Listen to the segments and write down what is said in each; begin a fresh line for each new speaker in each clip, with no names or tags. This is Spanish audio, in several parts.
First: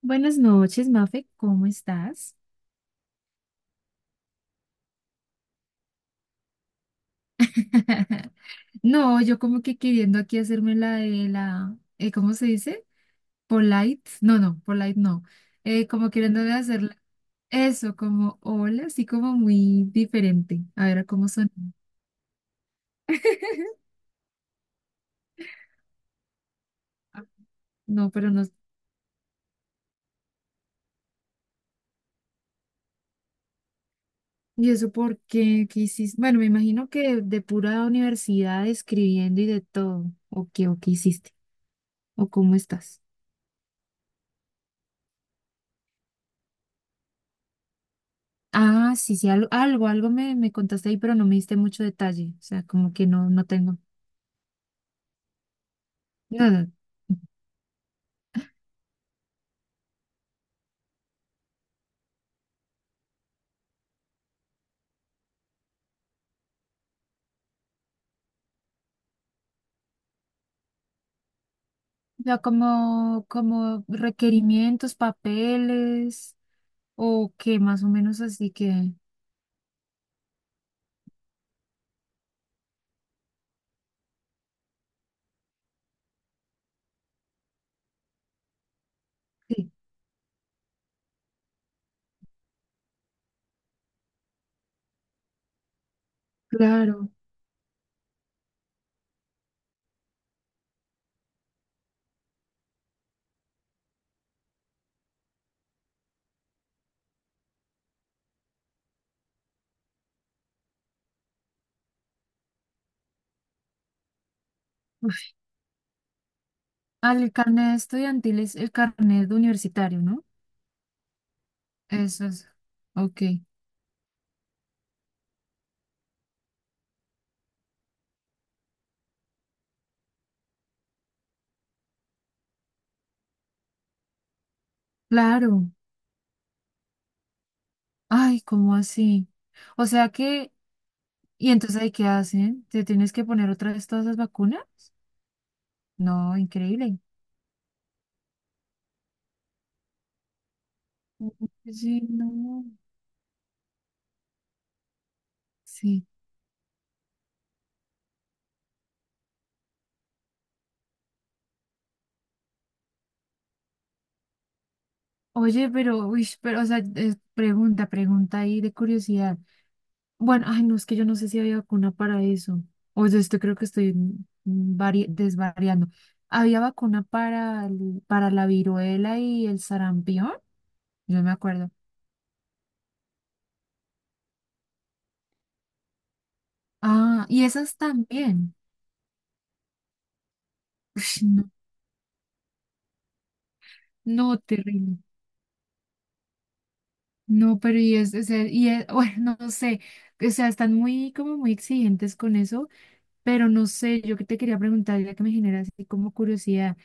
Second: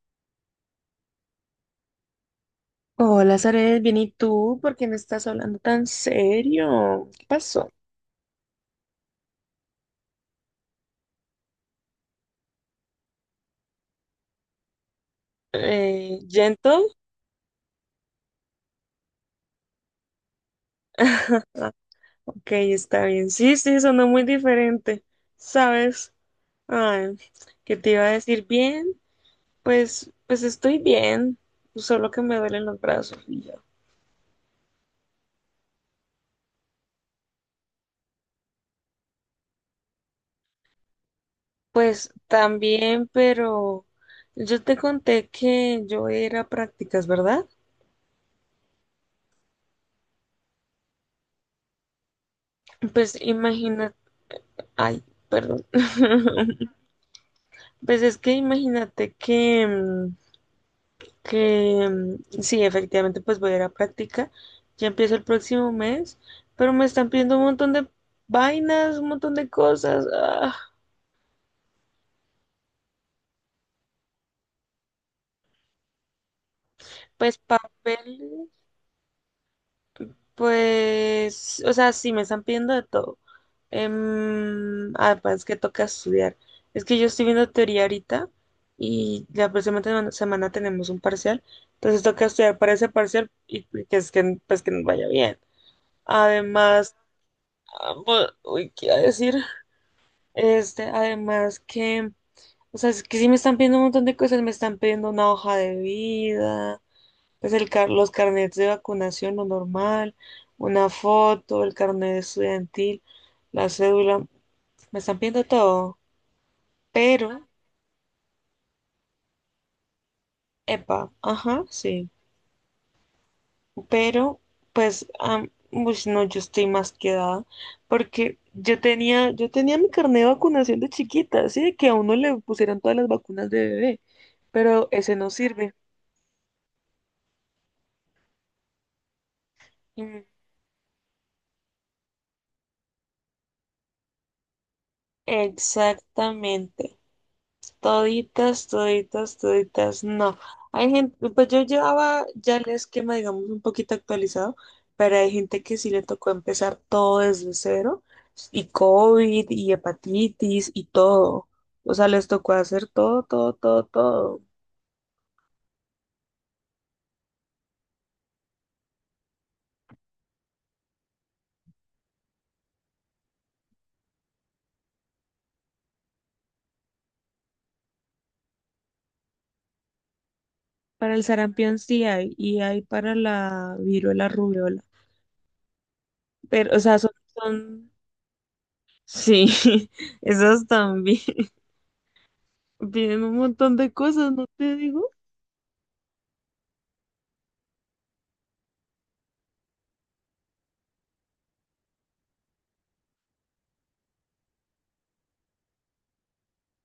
Buenas noches, Mafe, ¿cómo estás?
Hola, Zaret, bien, ¿y tú? ¿Por qué me estás hablando tan serio? ¿Qué pasó?
No, yo como que queriendo aquí hacerme la de la, ¿cómo se dice? Polite, no, no, polite no, como queriéndome
¿Gentle?
hacer eso, como hola, así como muy diferente, a ver cómo son.
Ok, está bien. Sí, sí, sonó muy diferente, ¿sabes? Ay, ¿qué te iba a
No, pero no,
decir? Bien, pues estoy bien, solo que me duelen los brazos y ya.
¿y eso por qué? ¿Qué hiciste? Bueno, me imagino que de pura universidad escribiendo y de todo, o qué hiciste,
Pues
o cómo estás.
también, pero yo te conté que yo era a ir a prácticas, ¿verdad?
Ah, sí, sí, algo, me contaste ahí, pero no me diste mucho detalle. O sea, como que
Pues
no tengo.
imagínate, ay, perdón.
No, no.
Pues es que imagínate que, que sí, efectivamente, pues voy a ir a práctica. Ya empiezo el próximo mes, pero me están pidiendo un montón de vainas, un montón de cosas.
O como requerimientos, papeles, o
Pues
qué, más o menos
papeles,
así que.
pues, o sea, sí, me están pidiendo de todo. Pues es que toca estudiar. Es que yo estoy viendo teoría ahorita y la
Sí,
próxima semana tenemos un parcial, entonces toca estudiar para ese parcial y que es que, pues, que nos vaya bien. Además,
claro.
¿qué iba a decir? Este, además que, o sea, es que sí me están pidiendo un montón de cosas, me están pidiendo una hoja de vida, pues los carnets de vacunación, lo normal, una foto, el carnet estudiantil, la cédula, me están pidiendo todo,
Ah, el
pero,
carnet estudiantil es el carnet de universitario, ¿no?
epa, ajá, sí.
Eso es. Ok.
Pero pues, no, yo estoy más quedada, porque yo tenía mi carnet de vacunación de chiquita, así de que a uno le pusieron todas las vacunas de bebé, pero ese no
Claro.
sirve.
Ay, ¿cómo así? O sea
Mm,
que. ¿Y entonces ahí qué hacen? ¿Te tienes que poner otra vez todas las vacunas? No,
exactamente.
increíble.
Toditas, toditas, toditas, no. Hay gente, pues yo
Oye,
llevaba ya
no.
el esquema, digamos, un poquito actualizado, pero hay gente que sí le
Sí.
tocó empezar todo desde cero, y COVID, y hepatitis, y todo. O sea, les tocó hacer todo, todo, todo, todo.
Oye, pero, uy, pero, o sea, es pregunta, pregunta ahí de curiosidad. Bueno, ay, no, es que yo no sé si había vacuna para eso. O sea, esto creo que estoy desvariando. ¿Había vacuna para, para la viruela y el sarampión?
Para
Yo
el
me acuerdo.
sarampión sí hay, y hay para la viruela, rubiola. Pero, o sea,
Ah, y esas también.
Sí, esos también.
Ush, no,
Vienen un montón de cosas,
no,
¿no te
terrible.
digo?
No, pero y es, o sea, bueno, no sé. O sea, están muy, como muy exigentes con eso. Pero no sé, yo que te quería preguntar, ya que me genera así como curiosidad,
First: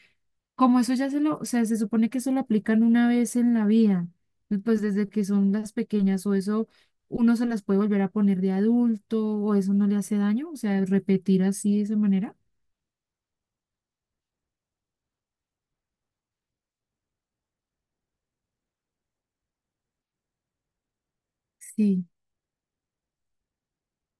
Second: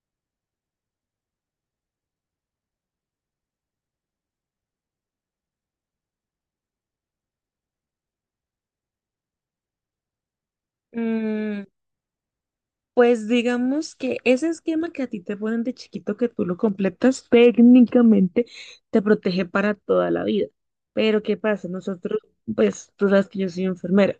como eso ya se lo, o sea, se supone que eso lo aplican una vez en la vida, y pues desde que son las pequeñas o eso uno se las puede volver a poner de adulto o eso no le hace daño, o sea, repetir así de esa manera.
Pues digamos que ese esquema que a ti te ponen de chiquito que tú lo completas, técnicamente te protege para toda la vida. Pero ¿qué pasa?
Sí,
Nosotros, pues tú sabes que yo soy enfermera.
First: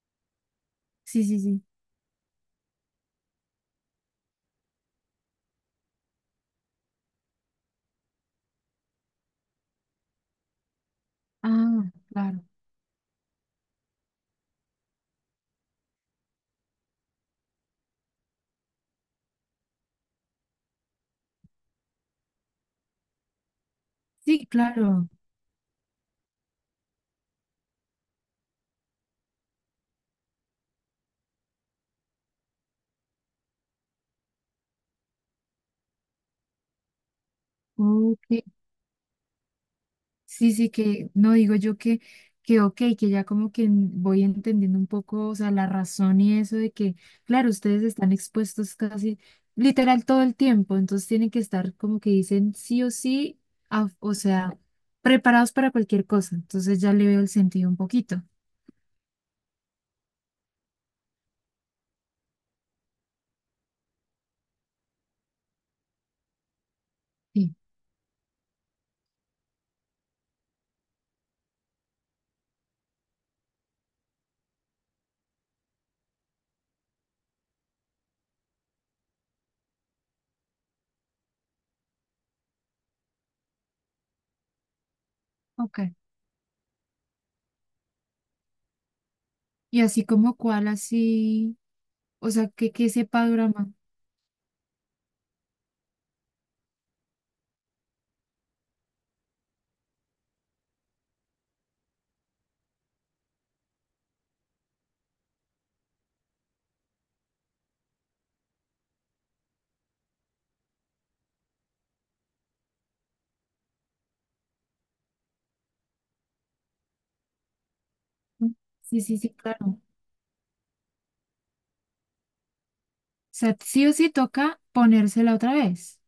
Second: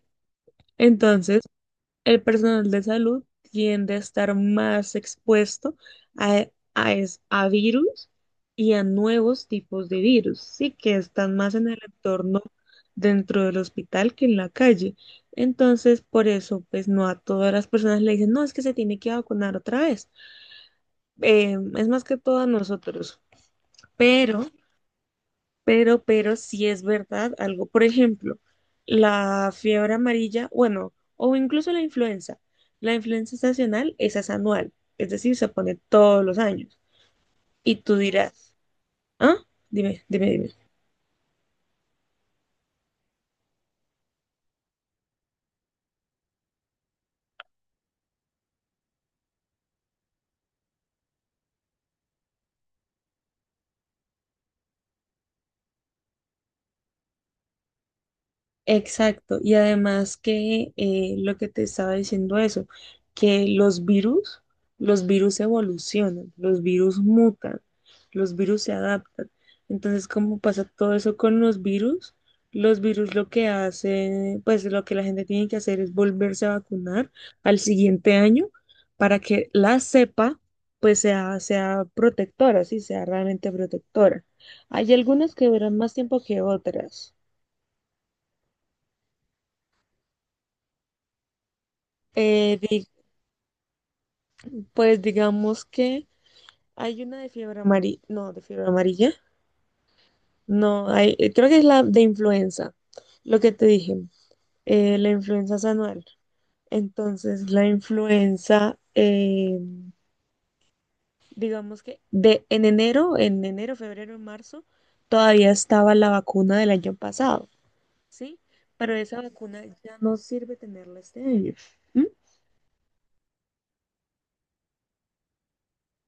sí, sí,
Entonces,
sí.
el personal de salud tiende a estar más expuesto a, a virus y a nuevos tipos de virus, sí, que están más en el
Ah,
entorno
claro.
dentro del hospital que en la calle. Entonces, por eso, pues no a todas las personas le dicen, no, es que se tiene que vacunar otra vez. Es más que todo a nosotros, pero
Sí, claro.
pero sí es verdad algo. Por ejemplo, la fiebre amarilla, bueno, o incluso la influenza. La influenza estacional, esa es anual, es decir, se pone todos los años. Y tú
Ok.
dirás, ¿ah? Dime, dime, dime.
Sí, sí, que no digo yo que, ok, que ya como que voy entendiendo un poco, o sea, la razón y eso de que, claro, ustedes están expuestos casi literal todo el tiempo, entonces tienen que estar como que dicen sí o sí, o sea, preparados para cualquier cosa, entonces ya le veo el sentido un poquito.
Exacto, y además que lo que te estaba diciendo eso, que los virus evolucionan, los virus
Sí,
mutan, los virus se adaptan. Entonces, como pasa todo eso con los virus? Los virus lo que hacen, pues lo que la gente tiene que hacer es volverse a vacunar al siguiente año para que la cepa pues sea protectora, sí, sea realmente protectora. Hay algunas que duran
ok.
más tiempo que otras.
Y así como cuál, así, o sea, que sepa Durama.
Pues digamos que hay una de fiebre amarilla, no, de fiebre amarilla, no, hay, creo que es la de influenza, lo que te dije, la influenza es anual. Entonces, la influenza, digamos en enero, febrero, en marzo, todavía estaba la vacuna del año pasado, ¿sí? Pero
Sí, sí,
esa
sí,
vacuna
claro. O
ya no sirve tenerla este año.
sea, sí o sí toca ponérsela otra vez.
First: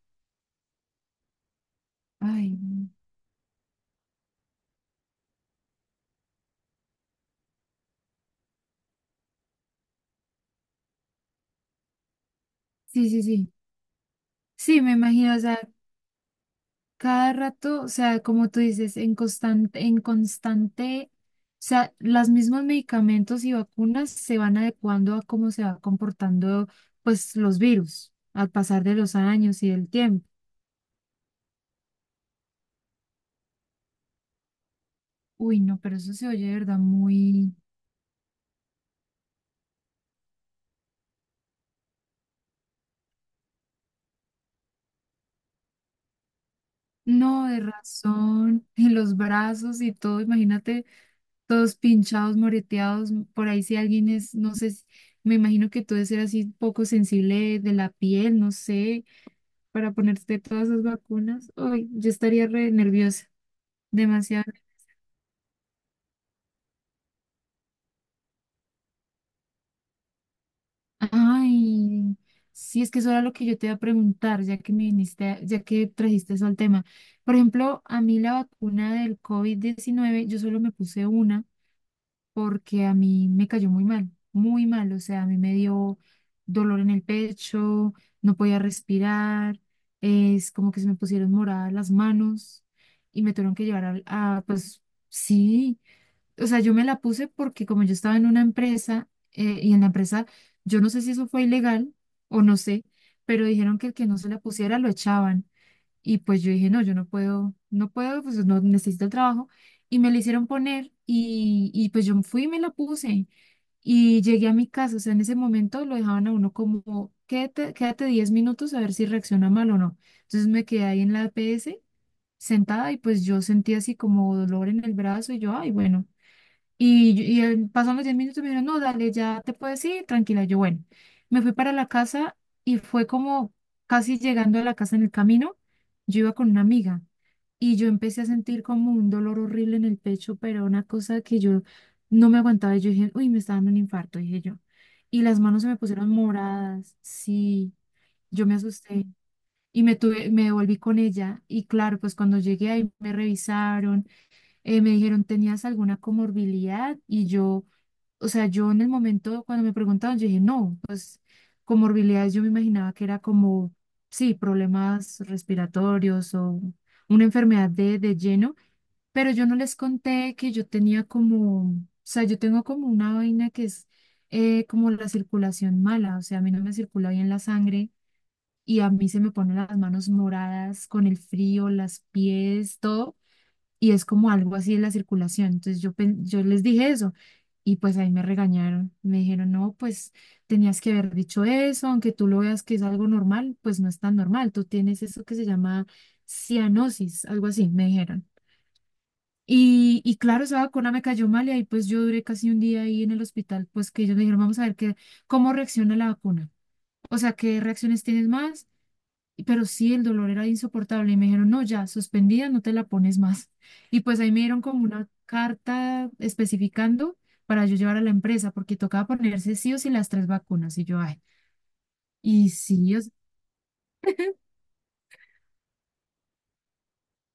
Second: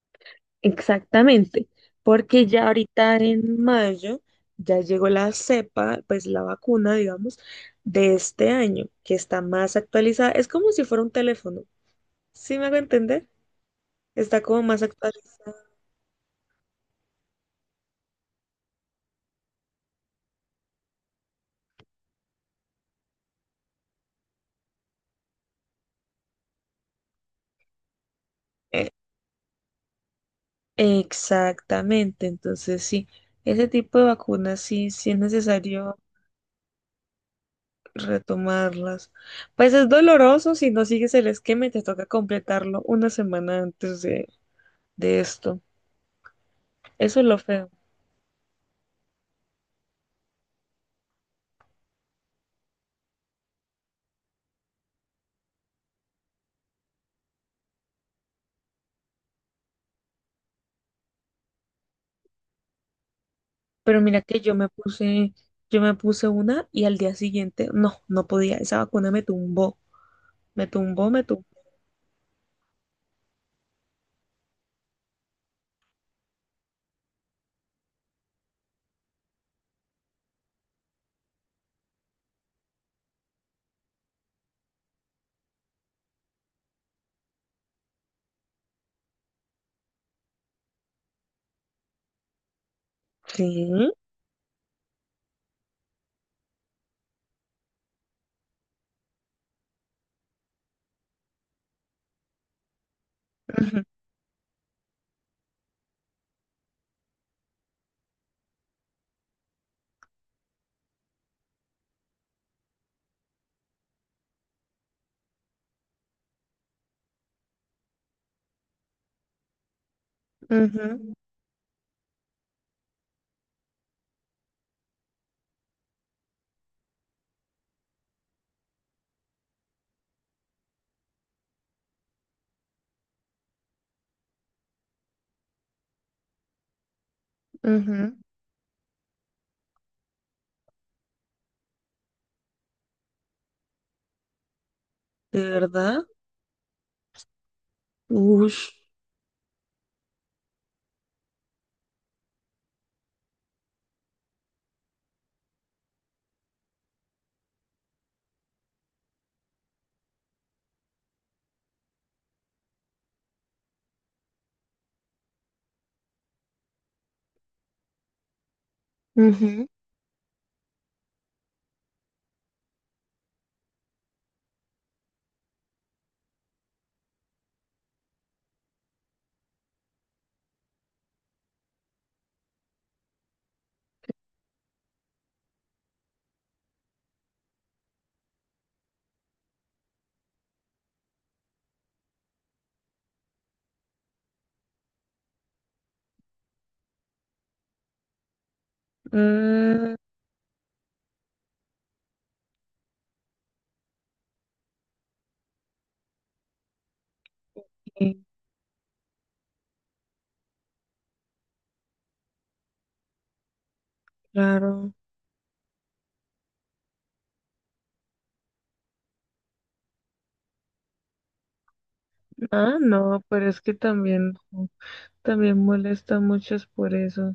Exactamente, porque
Ay,
ya
no.
ahorita en mayo ya llegó la cepa, pues la vacuna, digamos, de este año, que está más actualizada. Es como si fuera un teléfono, ¿sí me hago
Sí, sí,
entender?
sí.
Está como
Sí,
más
me imagino, o
actualizada.
sea, cada rato, o sea, como tú dices, en constante, o sea, los mismos medicamentos y vacunas se van adecuando a cómo se va comportando, pues, los virus al pasar
Eh,
de los años y del tiempo.
Exactamente, entonces sí, ese tipo de vacunas sí, sí es
Uy, no, pero
necesario
eso se oye, de verdad, muy,
retomarlas. Pues es doloroso si no sigues el esquema y te toca completarlo una semana antes de esto. Eso es lo
no, de
feo.
razón, y los brazos y todo, imagínate, todos pinchados, moreteados, por ahí si alguien es, no sé, me imagino que tú debes ser así poco sensible de la piel, no sé para ponerte todas esas vacunas, uy, yo estaría re nerviosa,
Pero mira que
demasiado.
yo me puse una y al día siguiente, no, no podía. Esa vacuna me tumbó, me tumbó, me tumbó.
Ay, sí, es que eso era lo que yo te iba a preguntar, ya que me viniste, ya que trajiste eso al tema. Por ejemplo, a mí la vacuna del COVID-19, yo solo me puse una porque a mí me cayó muy mal, o sea, a mí me dio dolor en el pecho, no podía respirar, es como que se me pusieron moradas las manos y me
Sí.
tuvieron que llevar a, pues, sí. O sea, yo me la puse porque como yo estaba en una empresa y en la empresa, yo no sé si eso fue ilegal o no sé, pero dijeron
Ujú,
que el que no se la pusiera lo echaban. Y pues yo dije, no, yo no puedo, no puedo, pues no necesito el trabajo. Y me la hicieron poner y pues yo fui y me la puse y llegué a mi casa. O sea, en ese momento lo dejaban a uno como, quédate, quédate 10 minutos a ver si reacciona mal o no. Entonces me quedé ahí en
ujú,
la APS sentada y pues yo sentí así como dolor en el brazo y yo, ay, bueno. Y pasaron los 10 minutos y me dijeron, no, dale, ya te puedes ir, tranquila. Yo, bueno, me fui para la casa y fue como casi llegando a la casa en el camino, yo iba con una amiga y yo
ujú.
empecé a sentir como un dolor horrible en el pecho, pero una cosa que yo no me aguantaba. Y yo dije, uy, me está dando un infarto, dije yo. Y las
¿De
manos se me
verdad?
pusieron moradas, sí, yo me
Ush.
asusté y me devolví con ella. Y claro, pues cuando llegué ahí me revisaron, me dijeron, ¿tenías alguna comorbilidad? Y yo, o sea, yo en el momento cuando me preguntaban, yo dije, no, pues comorbilidades yo me imaginaba que era como, sí, problemas respiratorios o una enfermedad de, lleno, pero yo no
Ujú.
les conté que yo tenía como, o sea, yo tengo como una vaina que es como la circulación mala, o sea, a mí no me circula bien la sangre. Y a mí se me ponen las manos moradas con el frío, las pies, todo y es como algo así de la circulación. Entonces yo les dije eso y pues ahí me regañaron. Me dijeron, no, pues tenías que haber dicho eso, aunque tú lo veas que es algo normal, pues no es tan normal. Tú tienes eso que se llama cianosis, algo así, me dijeron.
Mm,
Y claro, esa vacuna me cayó mal y ahí pues yo duré casi un día ahí en el hospital, pues que ellos me dijeron, vamos a ver cómo reacciona la vacuna. O sea, ¿qué reacciones
sí,
tienes más? Pero sí, el dolor era insoportable. Y me dijeron, no, ya, suspendida, no te la pones más. Y pues ahí me dieron como
claro.
una carta especificando para yo llevar a la empresa, porque tocaba ponerse sí o sí las tres vacunas. Y yo, ay, y
Ah,
sí,
no, pero es que también, también molesta mucho es por eso.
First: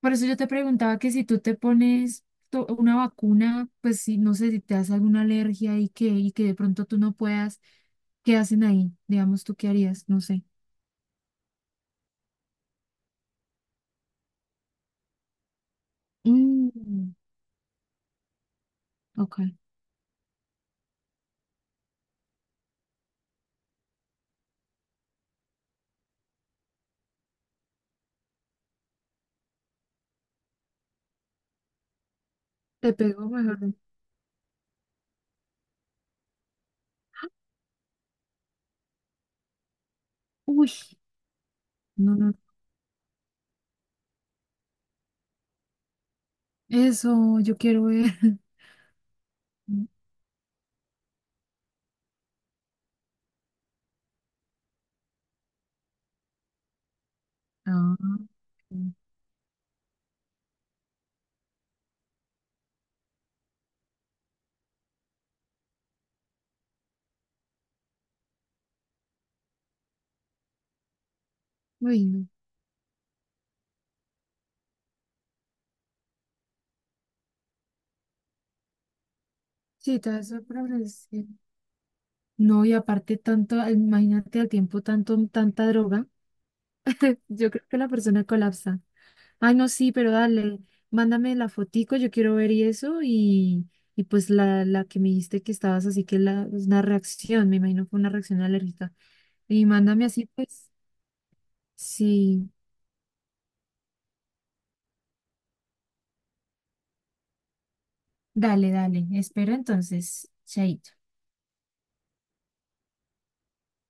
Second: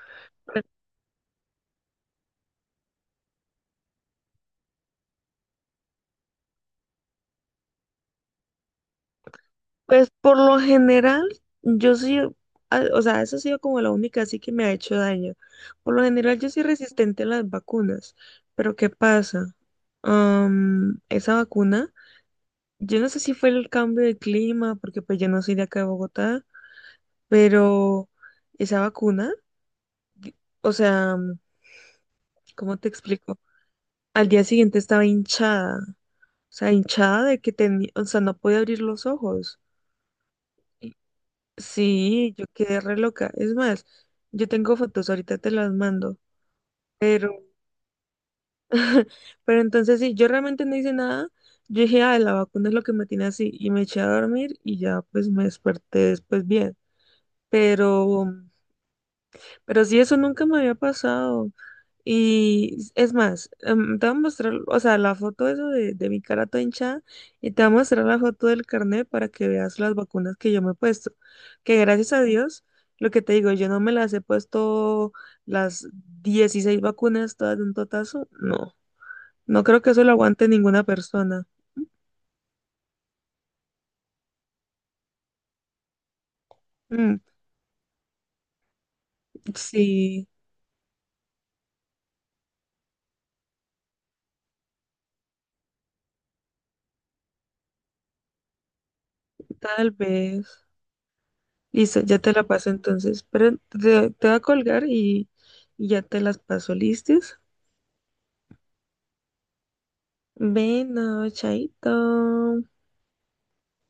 por eso yo te preguntaba que si tú te pones una vacuna, pues si no sé si te hace alguna alergia y que de pronto tú no puedas, ¿qué hacen ahí? Digamos, ¿tú qué harías?
Pues
No
por
sé.
lo general, yo sí, o sea, eso ha sido como la única así que me ha hecho daño. Por lo general, yo soy
Mm,
resistente a las vacunas, pero ¿qué
ok.
pasa? Esa vacuna, yo no sé si fue el cambio de clima, porque pues yo no soy de acá de Bogotá, pero esa vacuna, di- o sea, ¿cómo te
Te pegó
explico?
mejor.
Al día siguiente estaba hinchada, o sea, hinchada de que tenía, o sea, no podía abrir los ojos.
Uy, no, no.
Sí, yo quedé re loca. Es más, yo tengo fotos, ahorita te las mando. Pero,
Eso, yo quiero ver.
pero
Mm,
entonces sí, yo realmente no hice nada. Yo dije, ah, la vacuna es lo que me tiene así. Y me eché a dormir y ya pues me desperté después bien.
ah,
Pero,
ok.
Pero sí, eso nunca me había pasado. Y es más, te voy a mostrar, o sea, la foto esa de mi cara toda hinchada y te voy a mostrar la foto del carnet para que veas las vacunas que yo me he puesto. Que gracias a
Bueno,
Dios, lo que te digo, yo no me las he puesto las 16 vacunas todas de un totazo. No, no creo que
sí,
eso lo
todo eso
aguante
para
ninguna
agradecer.
persona.
No, y aparte tanto, imagínate al tiempo tanto, tanta droga.
Mm,
Yo creo que la persona colapsa. Ay, no, sí, pero
sí,
dale, mándame la fotico, yo quiero ver y eso, y pues la que me dijiste que estabas así que la, es una reacción, me imagino fue una reacción alérgica. Y
tal
mándame así,
vez.
pues,
Listo, ya te la
sí,
paso entonces. Te voy a colgar y ya te las paso, ¿listos?
dale, dale, espero entonces, chaito.
Bueno, chaito.